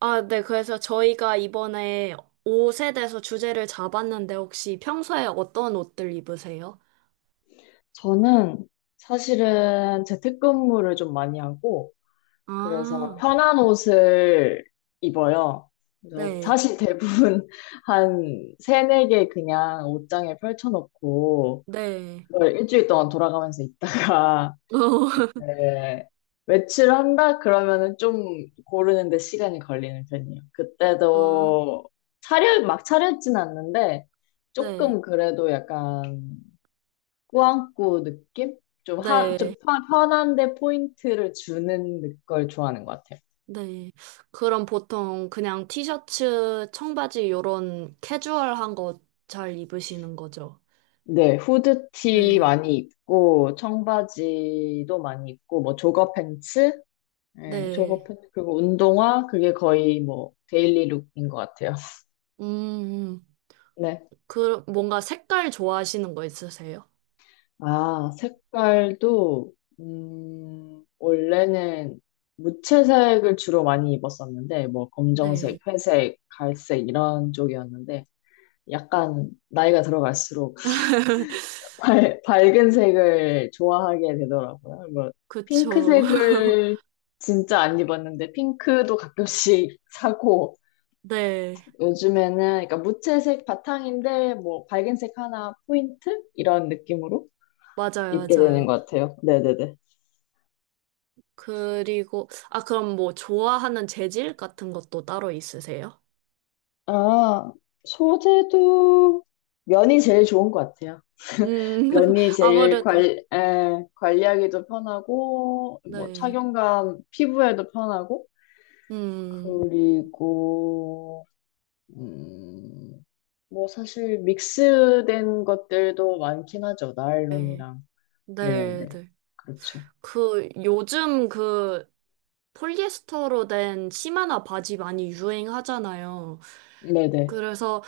아, 네. 그래서 저희가 이번에 옷에 대해서 주제를 잡았는데 혹시 평소에 어떤 옷들 입으세요? 저는 사실은 재택근무를 좀 많이 하고, 그래서 아, 편한 옷을 입어요. 그래서 네. 사실 대부분 한 세네 개 그냥 옷장에 펼쳐놓고, 네. 그걸 일주일 동안 돌아가면서 입다가, 네, 외출한다? 그러면은 좀 고르는데 시간이 걸리는 편이에요. 어, 아, 그때도 막 차려입진 않는데, 네. 조금 그래도 약간 꾸안꾸 느낌? 좀, 하, 좀 네. 편한데 포인트를 주는 걸 좋아하는 것 같아요. 네. 그럼 보통 그냥 티셔츠, 청바지 요런 캐주얼한 거 잘 입으시는 거죠? 네, 후드티 네. 많이 입고, 청바지도 많이 입고, 뭐, 조거 팬츠? 네, 조거 네. 팬츠, 그리고 운동화? 그게 거의 뭐, 데일리 룩인 것 같아요. 음, 음. 네. 그 뭔가 색깔 좋아하시는 거 있으세요? 아, 색깔도, 원래는 무채색을 주로 많이 입었었는데, 뭐, 검정색, 네. 회색, 갈색, 이런 쪽이었는데, 약간 나이가 들어갈수록 밝은 색을 좋아하게 되더라고요. 뭐, 그쵸. 핑크색을 진짜 안 입었는데, 핑크도 가끔씩 사고, 네. 요즘에는, 그러니까 무채색 바탕인데, 뭐, 밝은 색 하나 포인트? 이런 느낌으로 맞아요, 입게 되는 맞아요. 것 같아요. 네네네. 그리고, 아, 그럼 뭐, 좋아하는 재질 같은 것도 따로 있으세요? 아, 소재도 면이 제일 좋은 것 같아요. 음, 면이 제일 관, 아무래도, 관리하기도 편하고, 뭐, 네. 착용감, 피부에도 편하고, 음, 그리고, 음, 뭐 사실 믹스된 것들도 많긴 하죠. 네. 나일론이랑. 네, 네네. 네. 그렇죠. 그, 요즘 그, 폴리에스터로 된 치마나 바지 많이 유행하잖아요. 네네. 그래서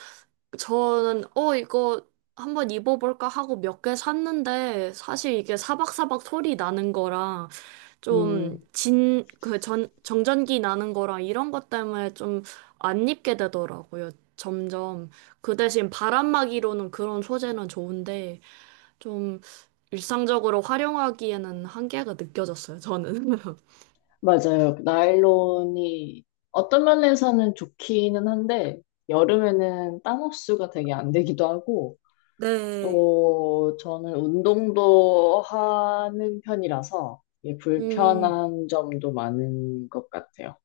저는, 이거 한번 입어볼까 하고 몇 개 샀는데, 사실 이게 사박사박 소리 나는 거랑, 좀 음, 정전기 나는 거랑 이런 것 때문에 좀 안 입게 되더라고요. 점점. 그 대신 바람막이로는 그런 소재는 좋은데 좀 일상적으로 활용하기에는 한계가 느껴졌어요, 저는. 맞아요. 나일론이 어떤 면에서는 좋기는 한데, 여름에는 땀 흡수가 되게 안 되기도 하고, 네. 또 저는 운동도 하는 편이라서 이게 음, 불편한 점도 많은 것 같아요.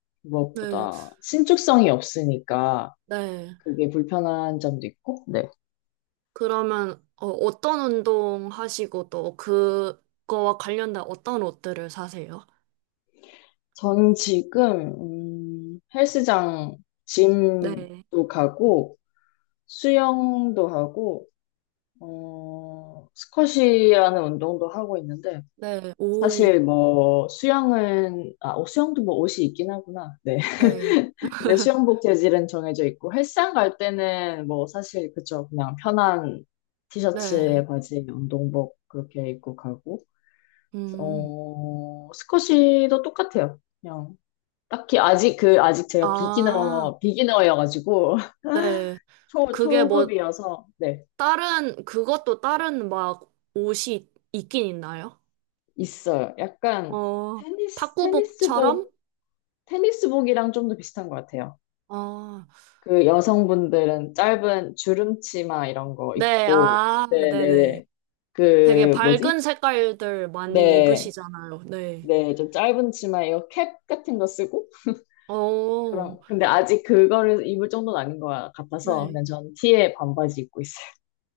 네, 무엇보다 신축성이 없으니까 네. 그게 불편한 점도 있고, 네. 그러면 어떤 운동 하시고 또 그거와 관련된 어떤 옷들을 사세요? 저는 지금, 헬스장, 네. 짐도 가고, 수영도 하고, 스쿼시라는 운동도 하고 있는데, 네, 오, 사실 뭐, 수영도 뭐 옷이 있긴 하구나. 네. 네, 근데 수영복 재질은 정해져 있고, 헬스장 갈 때는 뭐, 사실, 그쵸. 그냥 편한 네, 티셔츠에 바지, 운동복 그렇게 입고 가고, 음. 스쿼시도 똑같아요. 그냥 딱히 아직 제가 아, 비기너여가지고 네. 초 그게 뭐, 초급이어서 네 그것도 다른 막 옷이 있긴 있나요? 있어요. 약간 어, 테니스 탁구복처럼? 테니스복 테니스복이랑 좀 더 비슷한 것 같아요. 어, 그 여성분들은 짧은 주름 치마 이런 거 네, 입고 아, 네네. 네네네 되게 그 뭐지? 밝은 색깔들 많이 네. 입으시잖아요. 네. 네, 좀 짧은 치마 이거 캡 같은 거 쓰고 그럼 어, 근데 아직 그거를 입을 정도는 아닌 것 같아서 네. 그냥 전 티에 반바지 입고 있어요.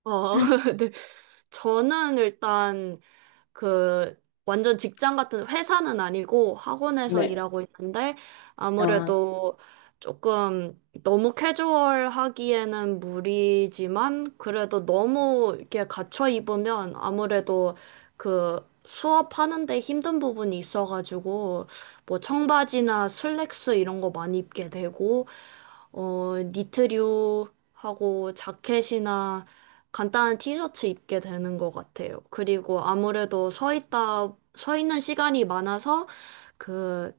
어, 네. 저는 일단 그 완전 직장 같은 회사는 아니고 학원에서 네. 일하고 있는데 아, 아무래도 조금 너무 캐주얼하기에는 무리지만 그래도 너무 이렇게 갖춰 입으면 아무래도 그 수업하는 데 힘든 부분이 있어가지고 뭐 청바지나 슬랙스 이런 거 많이 입게 되고 니트류하고 자켓이나 간단한 티셔츠 입게 되는 것 같아요. 그리고 아무래도 서 있는 시간이 많아서 그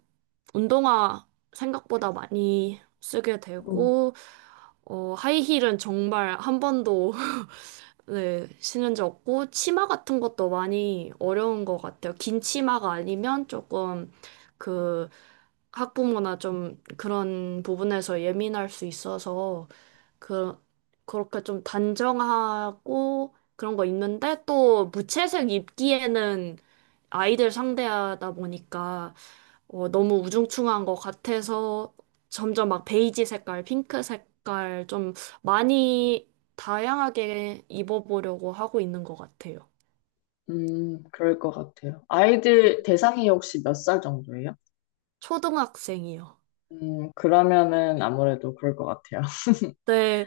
운동화 생각보다 많이 쓰게 음. 되고, 하이힐은 정말 한 번도 네, 신은없고 치마 같은 것도 많이 어려운 것 같아요. 긴 치마가 아니면 조금 그 학부모나 좀 그런 부분에서 예민할 수 있어서 그, 그렇게 좀 단정하고 그런 거 입는데 또 무채색 입기에는 아이들 상대하다 보니까 너무 우중충한 것 같아서 점점 막 베이지 색깔, 핑크 색깔 좀 많이 다양하게 입어보려고 하고 있는 것 같아요. 그럴 것 같아요. 아이들 대상이 혹시 몇 살 정도예요? 초등학생이요. 그러면은 아무래도 그럴 것 같아요. 네.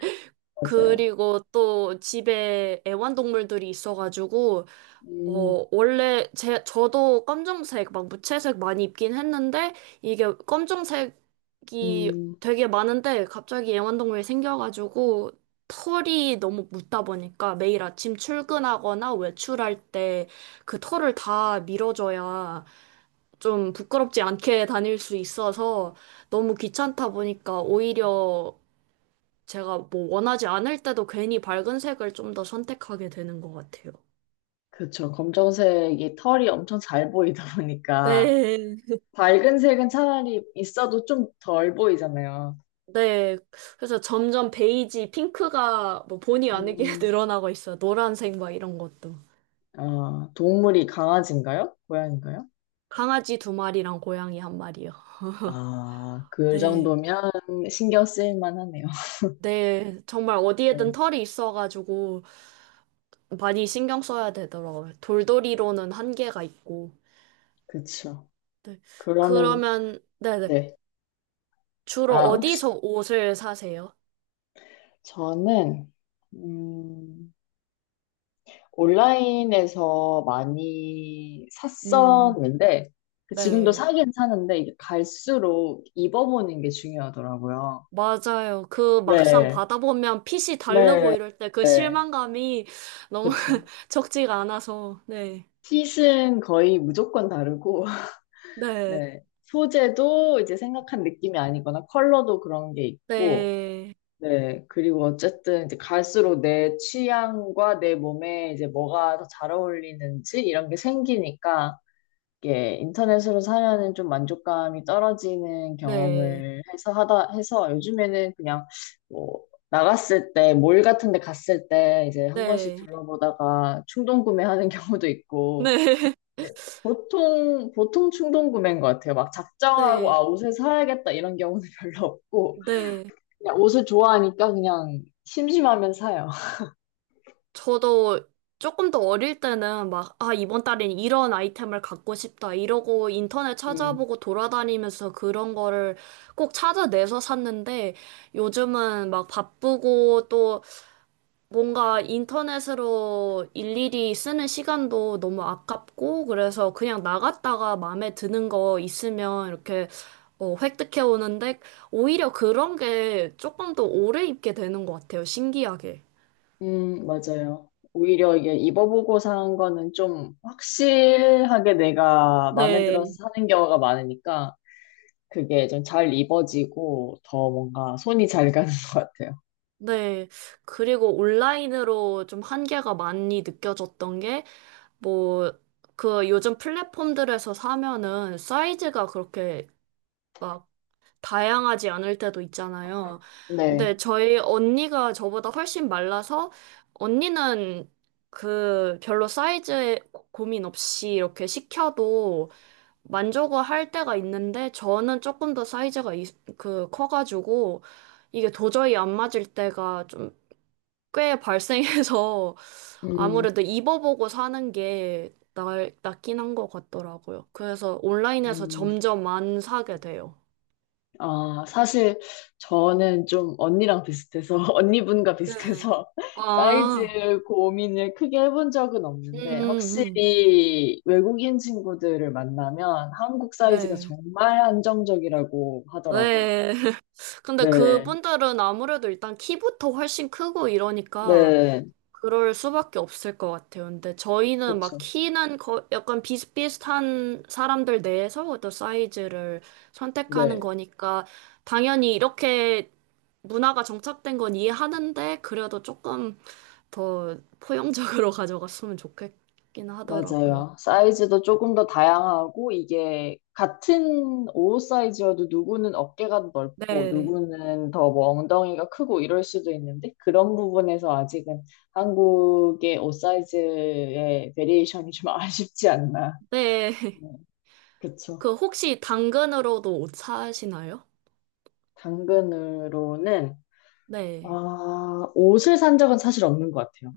맞아요. 그리고 또 집에 애완동물들이 있어가지고, 음, 원래 저도 검정색, 막 무채색 많이 입긴 했는데, 이게 검정색이 음, 되게 많은데, 갑자기 애완동물이 생겨가지고, 털이 너무 묻다 보니까 매일 아침 출근하거나 외출할 때 그 털을 다 밀어줘야 좀 부끄럽지 않게 다닐 수 있어서 너무 귀찮다 보니까 오히려 제가 뭐 원하지 않을 때도 괜히 밝은 색을 좀 더 선택하게 되는 것 같아요. 그쵸. 검정색이 털이 엄청 잘 보이다 보니까 네. 밝은 색은 차라리 있어도 좀 덜 보이잖아요. 네. 그래서 점점 베이지, 핑크가 뭐 본의 아니게 음, 늘어나고 있어요. 노란색 막 이런 것도. 아, 동물이 강아지인가요? 고양인가요 강아지 두 마리랑 고양이 한 마리요. 아, 그 네. 정도면 신경 쓰일 만하네요. 네. 정말 네, 어디에든 털이 있어가지고 많이 신경 써야 되더라고요. 돌돌이로는 한계가 있고. 그쵸. 네. 그러면, 그러면, 네네. 네. 주로 아, 혹시, 어디서 옷을 사세요? 저는 음, 온라인에서 많이 음, 샀었는데 그 지금도 네, 사긴 사는데 이게 갈수록 입어보는 게 중요하더라고요. 맞아요. 그 막상 네, 받아보면 핏이 다르고 네, 이럴 때 그 네, 실망감이 너무 그렇죠. 적지가 않아서, 네, 핏은 거의 무조건 다르고 네, 네, 소재도 이제 생각한 느낌이 아니거나 컬러도 그런 게 있고 네, 네, 그리고 어쨌든 이제 갈수록 내 취향과 내 몸에 이제 뭐가 더 잘 어울리는지 이런 게 생기니까 게 인터넷으로 사면은 좀 만족감이 떨어지는 네, 경험을 해서 요즘에는 그냥 뭐 나갔을 때 몰 같은 데 갔을 때 이제 한 번씩 네, 둘러보다가 충동 구매하는 경우도 있고 네, 보통 충동 구매인 것 같아요. 막 작정하고 네, 아 옷을 사야겠다 이런 경우는 별로 없고 네. 그냥 옷을 좋아하니까 그냥 심심하면 사요. 저도 조금 더 어릴 때는 막, 아, 이번 달엔 이런 아이템을 갖고 싶다. 이러고 인터넷 음. 찾아보고 돌아다니면서 그런 거를 꼭 찾아내서 샀는데 요즘은 막 바쁘고 또 뭔가 인터넷으로 일일이 쓰는 시간도 너무 아깝고 그래서 그냥 나갔다가 마음에 드는 거 있으면 이렇게 획득해 오는데 오히려 그런 게 조금 더 오래 입게 되는 것 같아요. 신기하게. 맞아요. 오히려 이게 입어보고 산 거는 좀 확실하게 내가 마음에 들어서 네. 사는 경우가 많으니까 그게 좀 잘 입어지고 더 뭔가 손이 잘 가는 것 같아요. 네. 그리고 온라인으로 좀 한계가 많이 느껴졌던 게, 뭐, 그 요즘 플랫폼들에서 사면은 사이즈가 그렇게 막 다양하지 않을 때도 있잖아요. 근데 네. 저희 언니가 저보다 훨씬 말라서, 언니는 그 별로 사이즈에 고민 없이 이렇게 시켜도 만족을 할 때가 있는데, 저는 조금 더 사이즈가 그 커가지고, 이게 도저히 안 맞을 때가 좀 꽤 발생해서 음, 아무래도 입어보고 사는 게 낫긴 한 것 같더라고요. 그래서 온라인에서 음, 점점 안 사게 돼요. 아, 사실 저는 좀 언니랑 비슷해서, 언니분과 네. 비슷해서 사이즈 아, 고민을 크게 해본 적은 음, 없는데 음, 음. 확실히 외국인 친구들을 만나면 한국 사이즈가 네. 정말 한정적이라고 하더라고요. 네. 근데 네, 그분들은 아무래도 일단 키부터 훨씬 크고 이러니까 네, 그럴 수밖에 없을 것 같아요. 근데 저희는 막 그쵸. 키는 거, 약간 비슷비슷한 사람들 내에서 또 사이즈를 선택하는 네, 거니까 당연히 이렇게 문화가 정착된 건 이해하는데 그래도 조금 더 포용적으로 가져갔으면 좋겠긴 하더라고요. 맞아요. 사이즈도 조금 더 다양하고, 이게 같은 옷 사이즈여도 누구는 어깨가 넓고, 네. 누구는 더 뭐 엉덩이가 크고 이럴 수도 있는데, 그런 부분에서 아직은 한국의 옷 사이즈의 베리에이션이 좀 아쉽지 않나. 네. 네, 그쵸. 그 혹시 당근으로도 옷 사시나요? 당근으로는, 네. 아, 옷을 산 적은 사실 없는 것 같아요.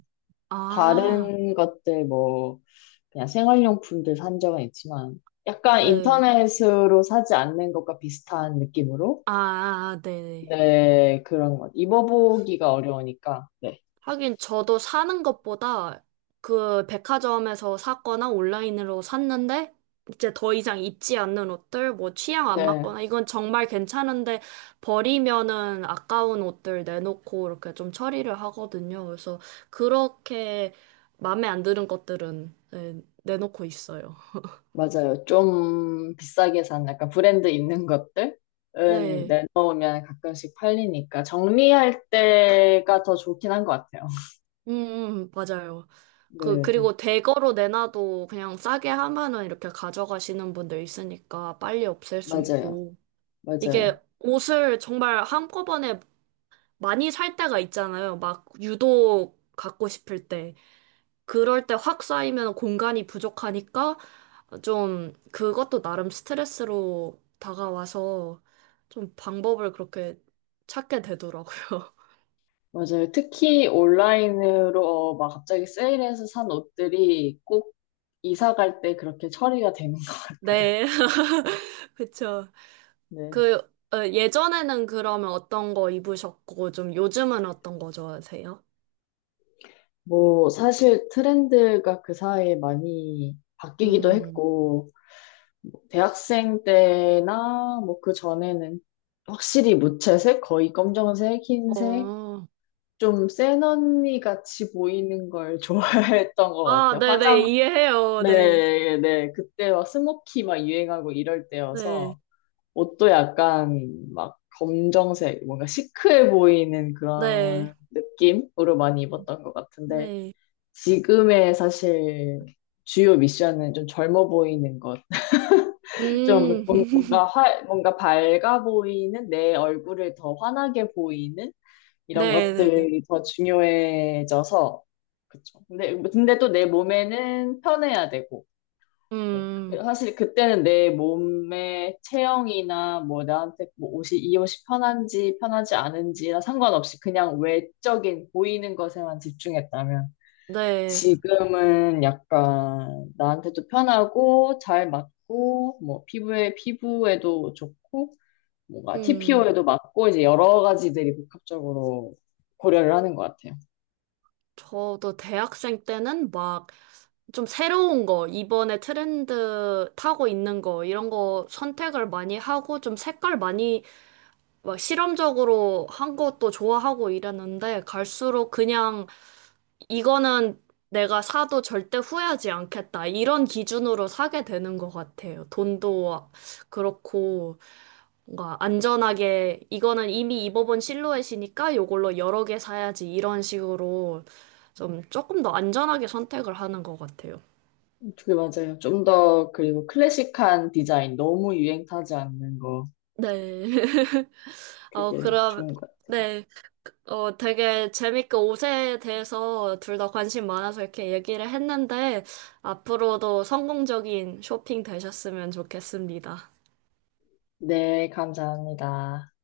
아, 다른 것들 뭐, 그냥 생활용품들 산 적은 있지만 약간 네. 인터넷으로 사지 않는 것과 비슷한 느낌으로 아, 네. 네. 네 그런 것 입어보기가 어려우니까 네, 하긴 저도 사는 것보다 그 백화점에서 샀거나 온라인으로 샀는데 이제 더 이상 입지 않는 옷들, 뭐 취향 안 네 맞거나 이건 정말 괜찮은데 버리면은 아까운 옷들 내놓고 이렇게 좀 처리를 하거든요. 그래서 그렇게 마음에 안 드는 것들은 네, 내놓고 있어요. 맞아요 좀 비싸게 산 약간 브랜드 있는 것들은 네. 내놓으면 가끔씩 팔리니까 정리할 때가 더 좋긴 한 것 같아요 음, 맞아요. 네 그, 네 그리고 대거로 내놔도 그냥 싸게 하면은 이렇게 가져가시는 분들 있으니까 빨리 없앨 수 맞아요, 있고. 이게 맞아요, 옷을 정말 한꺼번에 많이 살 때가 있잖아요. 막 유독 갖고 싶을 때. 그럴 때 확 쌓이면 공간이 부족하니까 좀 그것도 나름 스트레스로 다가와서 좀 방법을 그렇게 찾게 되더라고요. 맞아요. 특히 온라인으로 막 갑자기 세일해서 산 옷들이 꼭 이사 갈 때 그렇게 처리가 되는 것 같아요. 네. 그쵸. 네. 그, 예전에는 그러면 어떤 거 입으셨고, 좀 요즘은 어떤 거 좋아하세요? 뭐, 사실 트렌드가 그 사이에 많이 바뀌기도 음, 했고, 대학생 때나 뭐 그 전에는 확실히 무채색, 거의 검정색, 흰색, 어. 좀 센 언니 같이 보이는 걸 좋아했던 것 아, 같아요. 네네, 화장, 이해해요. 네. 네, 네. 그때 막 스모키 막 유행하고 이럴 네, 때여서. 옷도 약간 막 검정색, 뭔가 시크해 보이는 네, 그런 느낌으로 많이 입었던 것 같은데, 네, 지금의 사실 주요 미션은 좀 젊어 보이는 것. 좀 음, 뭔가 밝아 보이는 내 얼굴을 더 환하게 보이는 이런 네, 네, 네. 것들이 더 중요해져서, 그쵸. 근데 또 내 몸에는 편해야 되고, 네. 그- 음, 사실 그때는 내 몸의 체형이나 뭐 나한테 옷이 편한지 편하지 않은지나 상관없이 그냥 외적인 보이는 것에만 집중했다면 네, 지금은 약간 나한테도 편하고 잘 맞고 뭐 피부에도 좋고 뭔가 음. TPO에도 맞고 이제 여러 가지들이 복합적으로 고려를 하는 것 같아요. 저도 대학생 때는 막 좀 새로운 거, 이번에 트렌드 타고 있는 거, 이런 거 선택을 많이 하고 좀 색깔 많이 막 실험적으로 한 것도 좋아하고 이랬는데 갈수록 그냥 이거는 내가 사도 절대 후회하지 않겠다. 이런 기준으로 사게 되는 것 같아요. 돈도 그렇고. 뭔가 안전하게 이거는 이미 입어본 실루엣이니까 요걸로 여러 개 사야지 이런 식으로 좀 조금 더 안전하게 선택을 하는 것 같아요. 그 맞아요. 좀 더 그리고 클래식한 디자인 너무 유행 타지 않는 거 네. 어, 그게 그럼, 좋은 것 같아요. 네. 되게 재밌게 옷에 대해서 둘 다 관심 많아서 이렇게 얘기를 했는데, 앞으로도 성공적인 쇼핑 되셨으면 좋겠습니다. 네, 감사합니다.